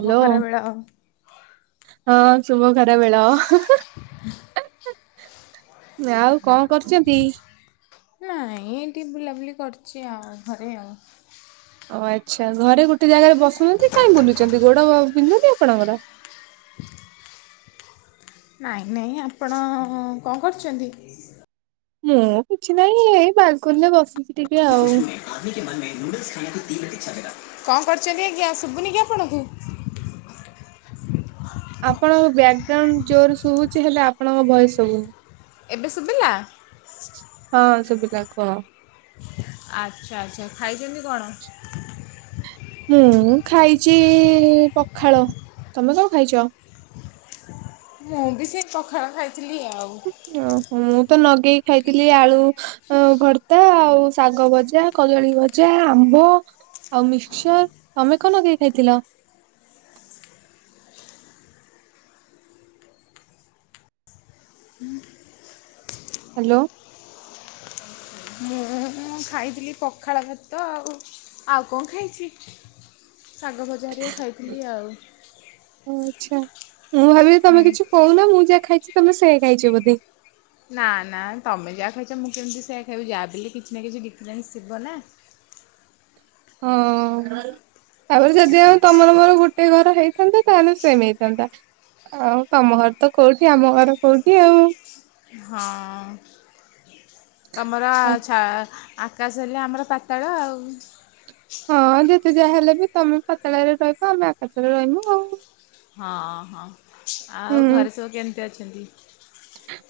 Hello ଖରାବେଳ। ହଁ ଶୁଭ ଖରାବେଳ ହା [inaudible] ଆଉ କଣ କରୁଛନ୍ତି? ନାଇଁ ଏଠି ବୁଲାବୁଲି କରିଛି ଆଉ ଘରେ ଆଉ। ଓ ଆଚ୍ଛା ଘରେ ଗୋଟେ ଜାଗାରେ ବସୁନାହାନ୍ତି, କାହିଁ ବୁଲୁଛନ୍ତି ଗୋଡ ବିନ୍ଧୁନି ଆପଣଙ୍କର? ନାଇଁ ନାଇଁ ଆପଣ କଣ କରୁଛନ୍ତି? ମୁଁ କିଛି ନହିଁ ଏଇ ବାଲକୁନିରେ ବସିଛି ଟିକେ ଆଉ। [inaudible] କଣ କରଛନ୍ତି ଆଞା, ଶୁଭୁନି କି ଆପଣଙ୍କୁ? ଆପଣଙ୍କ ବ୍ୟାକଗ୍ରାଉଣ୍ଡ ଜୋର ଶୁଭୁଛି ହେଲେ ଆପଣଙ୍କ ଭୟସ ସୁବୁ ଏବେ ଶୁଭିଲା। ହଁ ସୁବିଲା କୁହ। ଆଚ୍ଛା ଆଚ୍ଛା ଖାଇଛନ୍ତି କଣ? ମୁଁ ଖାଇଛି ପଖାଳ, ତମେ କଣ ଖାଇଛ? ମୁଁ ବି ସେ ପଖାଳ ଖାଇଥିଲି ଆଉ। ଓହୋ ମୁଁ ତ ନଗେଇକି ଖାଇଥିଲି ଆଳୁ ଅ ଭର୍ତା, ଆଉ ଶାଗ ଭଜା। କଦଳୀ ଭଜା, ଆମ୍ବ, ଆଉ ମିକ୍ସଚର, ତମେ କଣ ଲଗେଇ ଖାଇଥିଲ? ହ୍ୟାଲୋ ମୁଁ ଖାଇଥିଲି ପଖାଳ, ଭାତ ଆଉ ଆଉ କଣ ଖାଇଛି? ଶାଗ ଭଜା ଯାହା ଟିକେ ଖାଇଥିଲି ଆଉ। ଓ ଆଚ୍ଛା ମୁଁ ଭାବିଲି ତମେ କିଛି କହୁନ ମୁଁ ଯାହା ଖାଇଛି ତମେ ସେ ଖାଇଛ ବୋଧେ ଖାଇଚନ୍ତି। ନା ନା ତମେ ଯାହା ଖାଇଛ ମୁଁ କେମିତି ସେଇୟଆ ଖାଇବି ଯାହାଲେ ବି କିଛି ନା କିଛି ଡିଫରେନ୍ସ ଥିବ ନା। ହଁ। ତାପରେ ଯଦି ଆଉ ତମର ମୋର ଗୋଟେ ଘର ହେଇଥାନ୍ତା, ତାହେଲେ ସେମ୍ ହେଇଥାନ୍ତା। ଆଉ ତମ ଘର ତ କୋଉଠି, ଆମ ଘର କୋଉଠି? ହଁ। ତମର ଛା ଆକାଶ ହେଲେ, ଆମର ପାତାଳ ଆଉ। ହଁ ଯେତେ ଯାହା ହେଲେ ବି ତମେ ପାତାଳରେ ରହିବ, ଆମେ ଆକାଶରେ ରହିବୁ ଆଉ। ହଁ ହଁ ଆଉ ହୁଁ। ଘରେ ସବୁ କେମିତି ଅଛନ୍ତି?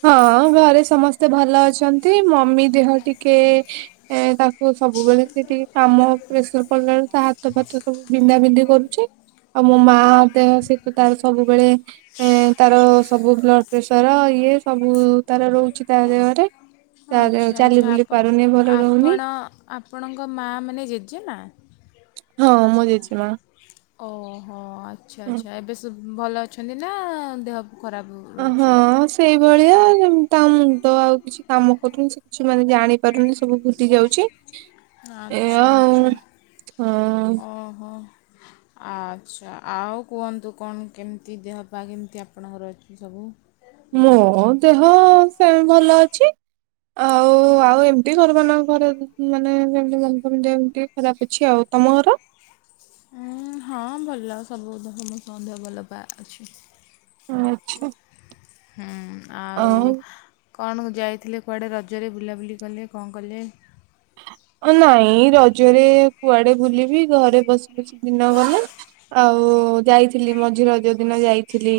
ହଁ ଘରେ ସମସ୍ତେ ଭଲ ଅଛନ୍ତି, ମମି ଦେହ ଟିକେ। ଏ ତାକୁ ସବୁବେଳେ ସେ ଟିକେ କାମ ପ୍ରେସର ପଡିଲା ବେଳକୁ ତା ହାତ ଫାତ ସବୁ ବିନ୍ଧା ବିନ୍ଧି କରୁଛି। ଆଉ ମୋ ମା ଦେହ ସେତ ତାର ସବୁବେଳେ। ଏଁ ତାର ସବୁ ବ୍ଲଡ ପ୍ରେସର। ଇଏ ସବୁ ତାର ରହୁଛି ତା ଦେ ହରେ। ଆଚ୍ଛା ଆଚ୍ଛା ଆପ ଭଲ ରହୁନି ଆପଣ ଆପଣଙ୍କ ମାଆ ମାନେ ଜେଜେମା। ହଁ ମୋ ଜେଜେମା। ଓ ହୋ ଆଚ୍ଛା ଆଚ୍ଛା, ଏବେ ସେ ଭଲ ଅଛନ୍ତି ନା ଦେହ ଖରାପ। ଅଁ ହଁ ରହୁଛି? ସେଇଭଳିଆ ଯେମିତି ତାଙ୍କ ମୁଣ୍ଡ ଆଉ କିଛି। କିଛି କାମ କରୁନି ସେ କିଛି ମାନେ ଜାଣି ପାରୁନି ସବୁ ଭୁଲି ଯାଉଛି। ଏଇଆ ଆଛା ଆଉ ଆଛା ହଁ। ଓ ହୋ। ଆଚ୍ଛା ଆଉ କୁହନ୍ତୁ କଣ କେମିତି ଦେହ ପା କେମିତି ଆପଣଙ୍କର ଅଛି ସବୁ। ମୋ ଦେହ ସେମ ଭଲ ଅଛି। ଆଉ ଆଉ ଏମତି ଘର ମାନଙ୍କରେ ମାନେ ଯେମିତି [inaudible] ଏମିତି। ବ୍ୟାପିଛି ଆଉ ତମ ଘର। ଉଁ ହଁ ଭଲ ସବୁ ସମସ୍ତ ଦେହ ଭଲ ପା ଅଛି। ହୁଁ ଆଚ୍ଛା। ହୁଁ ଆଉ କଣ ଯାଇଥିଲେ କୁଆଡ଼େ ରଜରେ ବୁଲାବୁଲି କଲେ କଁ କଲେ। ନାଇଁ ରଜରେ କୁଆଡେ ବୁଲିବି ଘରେ ବସି ବସି ଦିନ ଗଲା। ଆଉ ଯାଇଥିଲି ମଝି ରଜ ଦିନ ଯାଇଥିଲି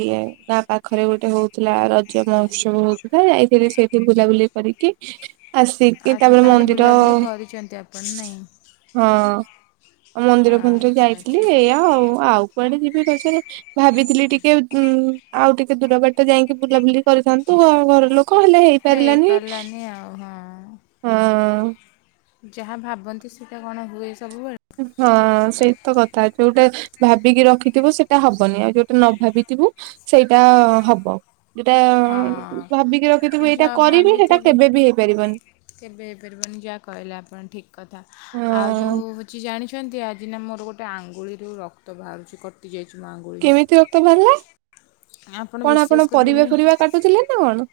ଗାଁ ପାଖରେ ଗୋଟେ ହଉ ଥିଲା ରଜ ମହୋତ୍ସବ ହଉଥିଲା ଯାଇଥିଲି ସେଇଠି ବୁଲାବୁଲି କରିକି। ଆସିକି ତା ଆଚ୍ଛା ପରେ ତାହେଲେ ମନ୍ଦିର। ବୁଲାବୁଲି କରିଛନ୍ତି ଆପଣ ନାହିଁ। ହଁ ମନ୍ଦିର ଫନ୍ଦିର ଆଚ୍ଛା ଯାଇଥିଲି, ଆଚ୍ଛା। ଏଇଆ ଆଉ ଆଉ। କୁଆଡେ ଯିବେ ରଜ ରେ। ଭାବିଥିଲି ଟିକେ ଉଁ ଆଉ ଟିକେ ଦୂର ବାଟ ଯାଇକି ବୁଲାବୁଲି କରିଥାନ୍ତୁ ଆଉ ଘର ଲୋକ। କହିଲେ ହେଇ ପାରିଲାନି, ହେଇପାରିଲାନି ଆଉ ହଁ ହଁ। ଯାହା ଭାବନ୍ତି ସେଟା କଣ ହୁଏ ସବୁବେଳେ। ହଁ ସେଇ ତ କଥା ଯୋଉଟା। ଭାବିକି ରଖିଥିବୁ ସେଇଟା ହବନି ଆଉ ଯୋଉଟା ନ ଭାବିଥିବୁ ସେଇଟା ହବ। ଯୋଉଟା ହଁ ଭାବିକି ରଖିଥିବୁ ଏଇଟା ଯାହା କରିବି ସେଇଟା ଭାବିଥିବେ କେବେ ବି ହେଇପାରିବନି। କେବେ ହେଇପାରିବନି ଯାହା କହିଲେ ଆପଣ ଠିକ୍। କଥା, ଆଉ ହଁ ଯୋଉ ହଉଛି ଜାଣିଛନ୍ତି ଆଜି ନା ମୋର ଗୋଟେ ଆଙ୍ଗୁଳିରୁ ରକ୍ତ ବାହାରୁଛି କଟ୍ ଟି ଯାଇଛି ମୋ ଆଙ୍ଗୁଳି। କେମତି ରକ୍ତ ବାହାରିଲା କଣ ବିଶ୍ୱାସ ଆପଣ ପରିବା କରିବେନି ଫରିବା କାଟୁଥିଲେ ନା କଣ।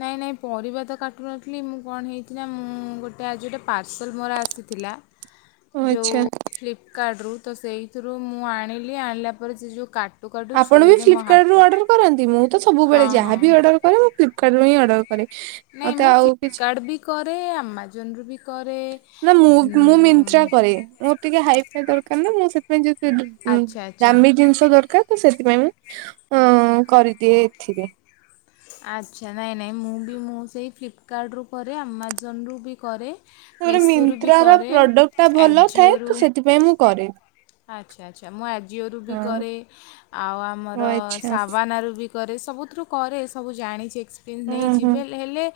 ନାଇଁ ନାଇଁ ପରିବା ତ କାଟୁ ନଥିଲି ମୁଁ କଣ ହେଇଚି ନା ମୁଁ ଗୋଟେ ଆଜି ଗୋଟେ ପାର୍ସଲ୍ ମୋର ଆସିଥିଲା। [unintelligible] ଯୋଉ ଫ୍ଲିପକାଡ୍ ରୁ ତ ସେଇଥିରୁ ମୁଁ ଆଣିଲି ଆଣିଲା ପରେ ସେ ଯୋଉ କାଟ ଆପଣ ବି ଫ୍ଲିପକାଡ୍ ରୁ ଅର୍ଡ଼ର କରନ୍ତି ମୁଁ ତ ହଁ ସବୁବେଳେ ଯାହା ହଁ ବି ଅର୍ଡ଼ର କରେ ମୁଁ ଫ୍ଲିପକାଡ୍ ରୁ ହିଁ ଅର୍ଡ଼ର। କରେ, ନାଇଁ ମତେ ମୁଁ ଆଉ କିଛି। ଫ୍ଲିପକାର୍ଟ ବି କରେ ଆମାଜନରୁୁ ବି କରେ। ନା ମୁଁ ମୁଁ ଯେଉଁ ମିନ୍ତ୍ରା କରେ ମୋର ଟିକେ ହାଇ ଫାଇ ଦରକାର ନା ମୁଁ ସେ ମାନେ ଜିନ୍ ଫିନ୍ ଉଁ ଆଚ୍ଛା ଆଚ୍ଛା ଦାମି ଜିନିଷ ଦରକାର। ତ ସେଥିପାଇଁ ମୁଁ ଅଁ କରିଦିଏ ଏଥିରେ। ଆଚ୍ଛା ନାଇଁ ନାଇଁ ମୁଁ ବି ମୁଁ ସେଇ ଫ୍ଲିପକାର୍ଟରୁୁ କରେ ଆମାଜନରୁୁ ବି କରେ। ମେସୋରୁ ବି ମିନ୍ତ୍ରାର କରେ ପ୍ରଡକ୍ଟ ଟା ଭଲ ଥାଏ ଆଜିଓରୁ ତ ସେଥିପାଇଁ ମୁଁ କରେ। ଆଚ୍ଛା ଆଚ୍ଛା ମୁଁ ଆଜିଓରୁୁ ବି ହଁ କରେ ଆଉ ଓ ଆମର ଆଚ୍ଛା ସାବାନା ରୁ ବିକରେ। କରେ ସବୁଥିରୁ କରେ ସବୁ ଜାଣିଛି ଏକ୍ସପିରିଏନ୍ସ ହୁଁ ହୁଁ ନେଇଛି ହେଲେ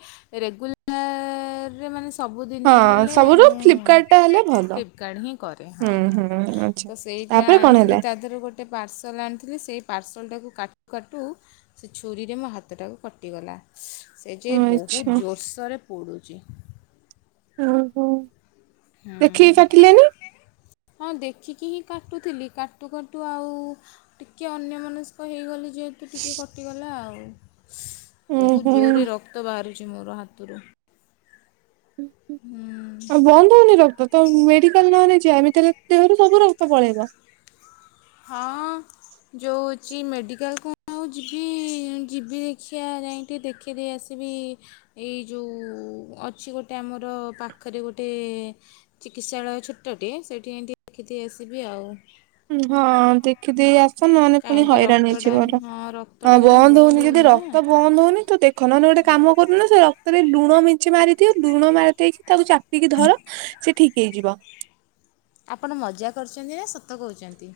ରେଗୁଲାର ରେ ମାନେ ସବୁଦିନିଆ ହଁ ହେଲେ ସବୁଠୁ ମୁଁ ଫ୍ଲିପକାର୍ଟ ଟା ହେଲେ ଭଲ। ଫ୍ଲିପକାର୍ଟ ହିଁ କରେ ହୁଁ ହଁ ହଁ। ହୁଁ ଆଚ୍ଛା ତ ସେଇଟା ତାପରେ କଣ ଆଣିଥିଲି ହେଲା ତା ଦେହରେ ଗୋଟେ ପାର୍ସଲ ଆଣିଥିଲି ସେଇ ଟାକୁ କାଟୁ କାଟୁ ସେ ଛୁରୀରେ ମୋ ହାତଟାକୁ କଟିଗଲା। ସେ ଯେ ବହୁତ ଆଚ୍ଛା ଜୋରସୋରରେ ପଡୁଛି। ଓହୋ ଦେଖିକି ହୁଁ। କାଟିଲେ ନୀ। ହଁ ଦେଖିକି ହିଁ କାଟୁଥିଲି କାଟୁ କାଟୁ ଆଉ ଟିକେ ଅନ୍ୟ ମନସ୍କ ହେଇଗଲି। ଯେହେତୁ ଟିକିକଟିଗଲା ଆଉ। ହୁଁ ବହୁତ ଜୋରରେ ହୁଁ ରକ୍ତ ବାହାରୁଛି ମୋର ହାତରୁ। ହୁଁ ବନ୍ଧ ହଉନି ରକ୍ତ ତ ମେଡିକାଲ ନହଲେଯା ଏମିତୀହେଲେ ଦେହରୁ ସବୁ ରକ୍ତ ପଳେଇବ। ହଁ ଯୋଉ ଯୋଉଛ ‌ ମେଡ଼ିକାଲ କୁ [unintelligible] ଆଉ ଯିବି ଯିବି ଦେଖିିବା ଯାଇକି ଦେଖି ଦେଇ ଆସିବି ଏଇ ଯୋଉ ଅଛି ଗୋଟେ ଆମର ପାଖରେ ଗୋଟେ ଚିକିତ୍ସାଳୟ ଛୋଟଟେ ସେଇଠି ଏମତି ଦେଖିକି ଆସିବି ଆଉ। ହଁ ଦେଖି ଦେଇ ଆ ମାନେ ପୁଣି କାହିଁକି ହଇରାଣ ରକ୍ତଟା ହୋଇଯିବାର ହଁ ରକ୍ତଟା ଜମା ବନ୍ଦ ହଉନି ଯଦି ହେଉନି ନା ରକ୍ତ ବନ୍ଦ ହଉନି ତ ଦେଖ ରଖନ ନହେ ଗୋଟେ କାମ କରୁ ନା ସେ ରକ୍ତରେ ଲୁଣ ମିଞ୍ଚି ମାରିଦିଅ ଲୁଣ ମାରି ଦେଇେଇକି ତାକୁ ଚା ଟିକେ ଧର ସେ ଠିକ୍ ହେଇଯିବ। ଆପଣ ମଜା କରୁଛନ୍ତି ନା ସତ କହୁଛନ୍ତି?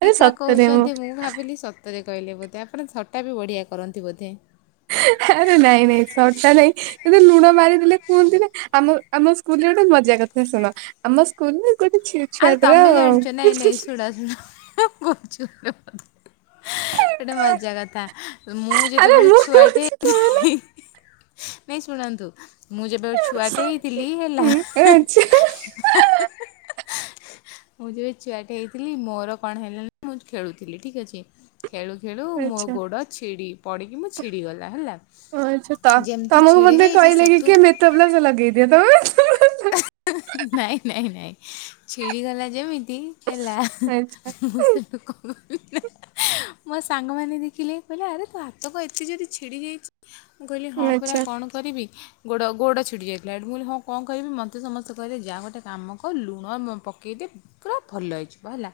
ଆରେ ସତରେ କହୁଛନ୍ତି ମୁଁ ଭାବିଲି ସତ ତୋତେ କହିଲେ ବୋଧେ ଆପଣ ଥଟା ବି ବଢ଼ିଆ କରନ୍ତି ବୋଧେ? ଆରେ ନାଇଁ ନାଇଁ ଥଟା ନାଇଁ କିୁ ଲୁଣ ମାରିଦେଲେ କୁହନ୍ତି ନା ଆମ ଆମ ସ୍କୁଲରେ ଗୋଟେ ମଜା କଥା ଶୁଣ ଆମ ସ୍କୁଲରେ ଗୋଟେ ଆଉ ତମେ ଜାଣିଛ ନା ଆଇ ନ ନେଇ ଛୁଆଟର ଶୁଣ ଶୁଣ ଗୋଟେ ମଜା କଥା ମୁଁ ଆରେ ଯେତେବେଳେ ମୁଁ ଛୁଆଟେ କହୁଛି କଣ ହେଲା ନାଇ ଶୁଣନ୍ତୁ ମୁଁ ଯେବେ ଛୁଆଟେ ହେଇଥିଲି ହେଲା ହୁଁ ଆଚ୍ଛା। ମୁଁ ଯେବେ ଛୁଆ ଟେ ହେଇଥିଲି ମୋର କଣ ହେଲେଣିି ମୁଁ ଖେଳୁଥିଲି ଠିକ୍ ଅଛି। ଖେଳୁ ଖେଳୁ ମୋ ଆଚ୍ଛା ଗୋଡ଼ ଛିଡ଼ି ପଡ଼ିକି ମୁଁ ଛିଡ଼ିଗଲା ହେଲା। ଆଚ୍ଛା ତା ଯେମିତି ତମକୁ ଛିଡ଼ି ବୋଧେ ଯାଇଛି କହିଲେ କି ସେଠୁ କିଏ ମେଥପ୍ଲସ ଲଗେଇଦିଏ ତମ ନାଇଁ ନାଇଁ ନାଇଁ ଛିଡିଗଲା ଯେମିତି ହେଲା ମୁଁ ସେଠୁ କ ମୋ ସାଙ୍ଗମାନେ ଦେଖିଲେ କହିଲେ ଆରେ ତୋ ହାତ କଣ ଏତେ ଯଦି ଛିଡ଼ି ଯାଇଛି? ମୁଁ କହିଲି ହଁ ପରା ଆଚ୍ଛା କଣ କରିବି? ଗୋଡ଼ ଗୋଡ଼ ଛିଟି ଯାଇଥିଲା ଏଠି ମୁଁି ହଁ କଣ କହିବି ମୋତେ ସମସ୍ତେ କହିଲେ ଯାହା ଗୋଟେ କାମ କର ଲୁଣ ପକେଇଦି ପୁରା ଭଲ ହେଇଯିବ ହେଲା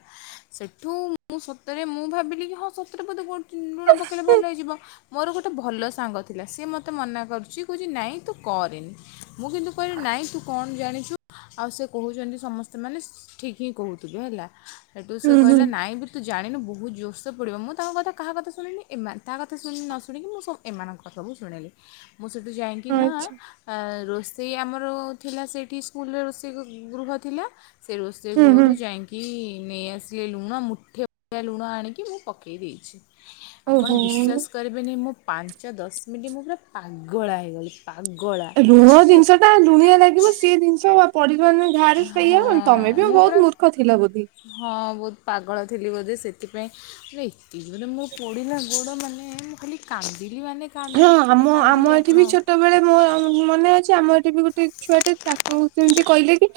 ସେଠୁ ମୁଁ ସତରେ ମୁଁ ଭାବିଲି କି ହଁ ସତରେ ବୋଧେ ଲୁଣ ପକେଇଲେ ଭଲ ହେଇଯିବ। ମୋର ଗୋଟେ ଭଲ ସାଙ୍ଗ ଥିଲା ସିଏ ମୋତେ ମନା କରୁଛି କହୁଛି ନାଇଁ ତୁ କରେନି। ମୁଁ କିନ୍ତୁ କହିଲି ନାଇଁ ତୁ କଣ ଜାଣିଛୁ ଆଉ ସେ କହୁଛନ୍ତି ସମସ୍ତେ ମାନେ ଠିକ୍ ହିଁ କହୁଥିବେ ହେଲା ସେଠୁ ସେ ହୁଁ ହୁଁ କହିଲା ନାଇଁ ବି ତୁ ଜାଣିନୁ ବହୁତ ଜୋରସ ପୋଡିବ। ମୁଁ ତାଙ୍କ କଥା କାହା କଥା ଶୁଣିନି ଏ କହା କଥା ଶୁଣିନି ନ ଶୁଣିକି ମୁଁ ସ ଏମାନଙ୍କ ସବୁ ଶୁଣିଲି ମୁଁ ସେଇଠୁ ଯାଇକିନା ଆଚ୍ଛା ରୋଷେଇ ଆମର ଥିଲା ସେଇଠି ସ୍କୁଲରେ ରୋଷେଇ ଗୃହ ଥିଲା ସେ ରୋଷେଇ ସେ ହୁଁ ହୁଁ ଗୃହରୁ ଯାଇକି ନେଇଆସିଲି ଲୁଣ ମୁଠେ ଭଆ ଲୁଣ ଆଣିକି ମୁଁ ପକେଇ ଦେଇଛି। ଆପଣ ଓହୋ। ବିଶ୍ୱାସ କରିବେନି ମୁଁ ପାଞ୍ଚ ଦଶ ମିନିଟ୍ ମୁଁ ପୁରା ପାଗଳା ହେଇଗଲି। ପାଗଳା। ଲୁଣ ମାନେ ଜିନିଷ ଟା ଲୁଣିଆ ଲାଗିବ ସି ଜିନିଷ ପରିବାର ଧାରଇଆ ତମେ ବି ହଁ ମୁଁ ବହୁତ ପୁରା ମୂର୍ଖ ଥିଲ ବୋଧେ ହଁ ବହୁତ ପାଗଳ ଥିଲି ବୋଧେ ସେଥିପାଇଁ ମ ଏତିକ ଜୋରେ ମୋ ପୋଡିଲା ଗୋଡ଼ ମାନେ ମୁଁ ଖାଲି କାନ୍ଦିଲି ମାନେ ହଁ କାନ୍ଦିଲି ଏତେ ଆମ ଆମ କାନ୍ଦିଲି ଏଠି ଆପଣ ବି ଛୋଟବେଳେ ମୋ ମନେ ଅଛି ଆମ ଏଠି ବି ଗୋଟେ ଛୁଆଟେ ତାକୁ ସେମିତି କହିଲେ କି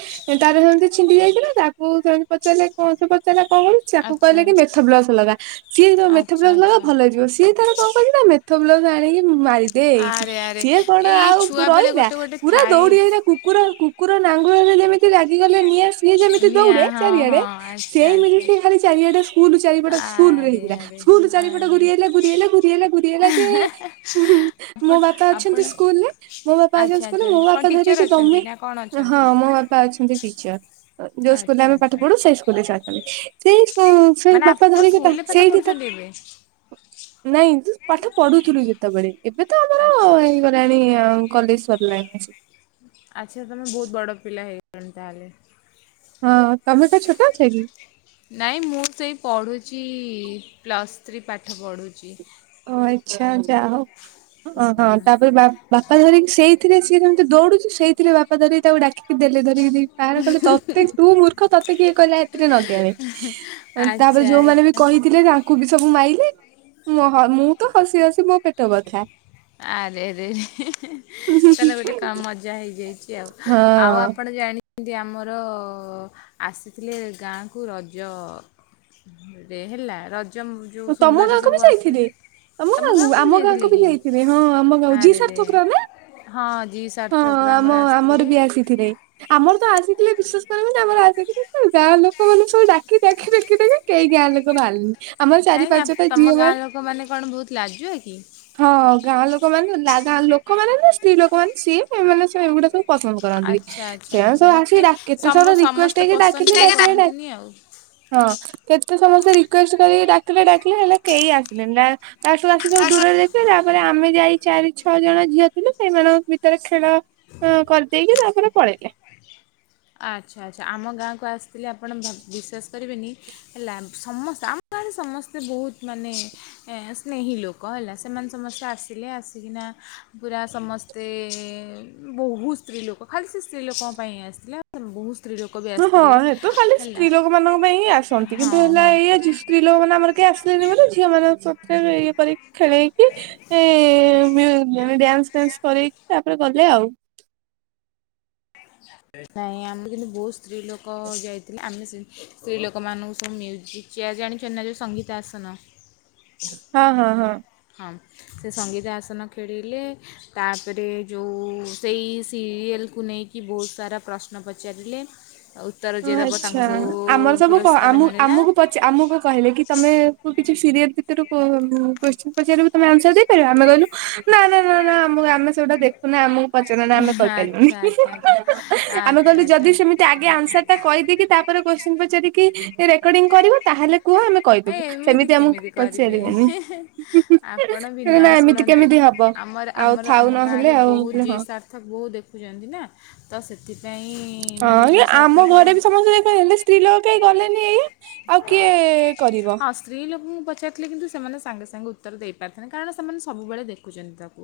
ତାର ସେମିତି ଛିଣ୍ଡି ଯାଇଥିଲା ତାକୁ ସେମିତି ପଚାରିଲେ କଣ ସେ ସେ କହିଲା କି କଣ ତାକୁ ଆଚ୍ଛା କହିଲେ କି ମେଥପ୍ଲସ ଲଗା। ସିଏ ଆଚ୍ଛା ମେଥପ୍ଲସ ଲଗା ଆଚ୍ଛା ଭଲ ହେଇ ଯିବ ସିଏ ତାର କଣ କରିଛି ନା ମେଥପ୍ଲସ ଆଣିକି ମାରିଦେଇଛି ଆରେ ଆରେ ସିଏ କଣ ଏଇ ଆଉ ଛୁଆବେଳେ ରହିଲା ଗୋଟେ ଗୋଟେ ପୁରା ଥାଏ ଦୌଡି ହେଇଲା କୁକୁର କୁ କୁକୁର ନାଙ୍ଗୁର ରେ ଯେମି ରାଗିଗଲେ ନିଏ ସିଏ ଯେମିତି ଦୌଡେ ନିଆଁ ହଁ ଚାରିଆଡେ ହଁ ଆଚ୍ଛା ସିଏ ମି ଆଚ୍ଛା ସିଏ ଖାଲି ଚାରିଆଡେ ସ୍କୁଲ ଚାରିପଟ ସ୍କୁଲ ରେ ଆରେ ହେଇଥିଲା ଆରେ ସ୍କୁଲୁ ଚାରିପଟ୍ ଆରେ ଘୁରି ଆଇଲା ଘୁରି ଆଇଲା ଘୁରି ଆଇଲା ଯେ [unintelligible] ମୋ ବାପା ଆପଣ ଅଛନ୍ତି ସ୍କୁଲ ରେ ମୋ ବାପା ଆଚ୍ଛା ଅଛନ୍ତି ସ୍କୁଲରେ ଆଚ୍ଛା ମୋ କ'ଣ ବାପା ଟିଚର୍ ଧରିକି ଅଛନ୍ତି ତମେ ନା କ'ଣ ହଁ ଅଛନ୍ତି ମୋ ବା ପା ଅଛନ୍ତି ଟିଚର ଯୋଉଁ ସ୍କୁଲ ରେ ଆଚ୍ଛା ଆମେ ଆଚ୍ଛା ପାଠ ପଢୁ ସେଇ ସ୍କୁଲ ରେ ସେ ଅଛନ୍ତି। ସେଇ ସେ ମାନେ ବାପା ଆପଣ ଧରିକି ତା ସ୍କୁଲରେ ପାଠ ସେଇଠି ତ ପଢ଼ୁଛନ୍ତି ଏବେ ନାଇଁ ପାଠ ପଢୁଥିଲୁ ଯେତେବେଳେ ଏବେ ତ ଆମର ଆଚ୍ଛା ହେଇଗଲା। ଲାଣୀ ଆଉ କଲେଜ ସରିଲାଣି ଆସିକି। ଆଛା ତମେ ବହୁତ ବଡ ପିଲା ହେଇଗଲଣି ତାହେଲେ। ହଁ ତମେ ସେ ଛୋଟ ଅଛ କି? ନାଇଁ ମୁଁ ତ ଏଇ ପଢ଼ୁଚି ପ୍ଲସ୍ ଥ୍ରୀ ପାଠ ପଢୁଚି। ଓ ଆଛା ଯା ହଉ ହଁ ତାପରେ ବା ବାପା ଧରିକି ସେଇଥିରେ ସିଏ ସେମିତି ଦୌଡୁଛି ସେଇଥିରେ ବାପା ଧରିକି ତାକୁ ଡାକି ଦେଲେ ଧରିକି ଦି ପାହେର କହିଲେ ତତେ ତୁ ମୂର୍ଖ ତତେ ଇଏ କିହିଲା ଏଥିରେ ଲଗେଇବା ପାଇଁ। ତାପରେ ଆଚ୍ଛା ଯୋଉମାନେ ବି ଆଚ୍ଛା। କହିଥିଲେ ତାଙ୍କୁ ବି ସବୁ ମାଇଲେ। ହଁ ମୁଁ ତ ହସି ହସି ମୋ ପେଟ ବଥା। ଆରେ ରେ ରେ ହେଁ ହେଁ ତାହେଲେ ଗୋଟେ କ ମଜା ହେଇଯାଇଛି ଆଉ, ଆଉ ଆପଣ ଜାଣି ଏମିତି ଆମର ଆସିଥିଲେ ଗାଁକୁ ରଜ ରେ ହେଲା ରଜ ଯେଉଁ ତମ ସୁନ୍ଦରୀ ଗାଁକୁ ସବୁ ବି ଯାଇଥିଲେ ଆସନ୍ତି ତମ ଗାଁକୁ ଆମ ଗାଁ କୁ ବି ଯାଇଥିବେ ହଁ ଆମୋ ଗାଁ କୁ ଆରେରେ ଜିସର୍ଥକ ର ନା ହଁ ଜି ହଁ ସାର୍ଥକରେ ଆମ ଆମର ଆସିଥିଲେ। ବି ଆସିଥିଲେ ଆମର୍ ଆସିଥିଲା ବିଶ୍ୱାସ କରିବନି ଆସିଥିଲେ ଯେ ଗାଁ ଲୋକ ମାନଙ୍କୁ ସବୁ ଡା ଦେଖି ଦେଖ ଦେଖି ଦେ କେହି ଗାଁ ଲୋକ ବାହାରନି କାହିଁକି ତମ ଗାଁ ଲୋକମାନେ କଣ ବହୁତ ଲାଜୁଆ କି? ହଁ ଗାଁ ଲୋକ ମାନେ ଗାଁ ଲୋକ ମାନେ ନା ସ୍ତ୍ରୀ ଲୋକ ମାନେ ସେମ୍ ଏମାନେ ଏଗୁଡା ସବୁ ପସନ୍ଦ କରନ୍ତି ନି ଆଚ୍ଛା ଆଚ୍ଛା ସେମାନେ ଆଚ୍ଛା ସବୁ ସେଠି ଆସିକି ସମ କେତେଥର ରିକୁଏଷ୍ଟ ସମସ୍ତେ ହେଇକି ପସନ୍ଦ ଡାକିଲେ, ଟିକେ ଡାକିଲେ, ଡାକିଲେ କରନ୍ତିନି ଆଉ। ହଁ କେତେ ସମସ୍ତେ ରିକ୍ୱେଷ୍ଟ କରିକି ଡାକିଲେ ଡାକିଲେ ହେଲେ କେହି ଆସିଲେନି ନା ତାଠୁ ଆସି ସବୁ ଦୂରରେ ଦେଖିବେ ତାପରେ ଆମେ ଯାଇ ଚାରି ଛଅ ଜଣ ଝିଅ ଥିଲୁ ସେଇମାନଙ୍କ ଭିତ ରେ ଖେଳ କରିଦେଇକି ତାପରେ ପଳେଇଲେ। ଆଛା ଆଛା ଆମ ଗାଁକୁ ଆସିଥିଲେ ଆପଣ ଭ ବିଶ୍ୱାସ କରିବେନି। ହେଲା ସମସ୍ତେ ଆମ ଗାଁରେ ସମସ୍ତେ ବହୁତ ମାନେ ଏ ସ୍ନେହୀ ଲୋକ ହେଲା ସେମାନେ ସମସ୍ତେ ଆସିଲେ ଆସିକିନା ପୁରା ସମସ୍ତ ସେ ବହୁତ ସ୍ତ୍ରୀ ଲୋକ ଖାଲି ସେ ସ୍ତ୍ରୀ ଲୋକଙ୍କ ପାଇଁ ଆସିଥିଲେ ବହୁତ ସ୍ତ୍ରୀ ଲୋକ। ବି ହ ହଁ ଆସିଥିଲେ ହେତ ଖାଲି ହେଲା ସ୍ତ୍ରୀ ଲୋକମାନଙ୍କ ପାଇଁ ହିଁ ଆସନ୍ତି କିନ୍ତୁ ହଁ ହେଲା ହଁ ଏଇଆ ସ୍ତ୍ରୀ ଲୋକ ମାନେ ଆମର କିଏ ଆସିଲେନି ବୋଲି ଝିଅ ମାନଙ୍କ ସାଥିରେ ଇଏ କରି ଖେଳେଇକି ଏ ମାନେ ଡ୍ୟାନ୍ସ ଫ୍ୟାନ୍ସ କରେଇକି ତାପରେ ଗଲେ ଆଉ। ନାଇଁ ଆମେ କିନ୍ତୁ ବହୁତ ସ୍ତ୍ରୀ ଲୋକ ଯାଇଥିଲେ ଆମେ ସେ ସ୍ତ୍ରୀ ଲୋକମାନଙ୍କୁ ସବୁ ମ୍ୟୁଜିକ ଚେୟାର ଜାଣିଚନ୍ତି ନା ଯଉ ସଙ୍ଗୀତ ଆସନ। ହଁ ହଁ ହଁ। ହଁ ସେ ସଙ୍ଗୀତ ଆସନ ଖେଳିଲେ। ତାପରେ ଯଉ ସେଇ ସିରିଏଲକୁ ନେଇକି ବହୁତ ସାରା ପ୍ରଶ୍ନ ପଚାରିଲେ। ଉତ୍ତର ଯିଏ ଦବ ଆଚ୍ଛା ତାଙ୍କୁ ସବୁ ଆମର ସବୁ କ ଆମ ପୁରସ୍କାର ମିଳିଲା। ଆମକୁ ପଚା ଆମକୁ କହିଲେ କି ତମେକୁ କିଛି ସିରିଏଲ ଭିତରୁ କୋ କୋଶ୍ଚିନ୍ ପଚାରିବୁ ତୁମେ ଆନ୍ସର ଦେଇ ପାରିବ ଆମେ କହିଲୁ ନା ନା ନା ଆମକୁ ଆମେ ସେଗୁଡା ଦେଖୁନା ଆମ ପଚାରନା ଆମେ କହିପାରିବୁନି ଆଚ୍ଛା ଆଚ୍ଛା ଆଚ୍ଛା ଆମେ ଆଚ୍ଛା କହିଲୁ ଯଦି ଆଚ୍ଛା ସେମ ଆଗେ ଆନ୍ସାର ଟା କହିଦେଇକି ତାପରେ କୋତ୍ସିନ ପଚାରି କି ରେକର୍ଡିଙ୍ଗ କରିବ ତାହେଲେ କୁହ ଆମେ ଆ କହିଦବୁ ଏମିତି ସେମିତି ଆମକୁ କେମିତି କରିବେ ପଚାରିବେନି ଆପଣ ବି ନା ଏମିତି ଶୁଣନ୍ତୁ କେମିତି ହବ? ଆମର ଆଉ ଥାଉ ନହେଲେ ଆଉ ମୁଁ କହିଲି ଜି ହଁ। ତାକୁ ସାର୍ଥକ ବହୁତ ଦେଖୁଛନ୍ତି ନା ତ ସେଥିପାଇଁ ମାନେ ଯି ସାର୍ଥକ ର ହଁ ଯେ ଏଇପା ଏଲେ ସ୍ତ୍ରୀ ଲୋକ କେହି ଗଲେନି ଏଇଆ ଆଉ କିଏ କରିବ? ହଁ ସ୍ତ୍ରୀ ଲୋକଙ୍କୁ ପଚାରିଥିଲେ କିନ୍ତୁ ସେମାନେ ସାଙ୍ଗେ ସାଙ୍ଗେ ଉତ୍ତର ଦେଇପାରିଥାନ୍ତେ କାରଣ ସେମାନେ ସବୁବେଳେ ଦେଖୁଛନ୍ତି ତାକୁ।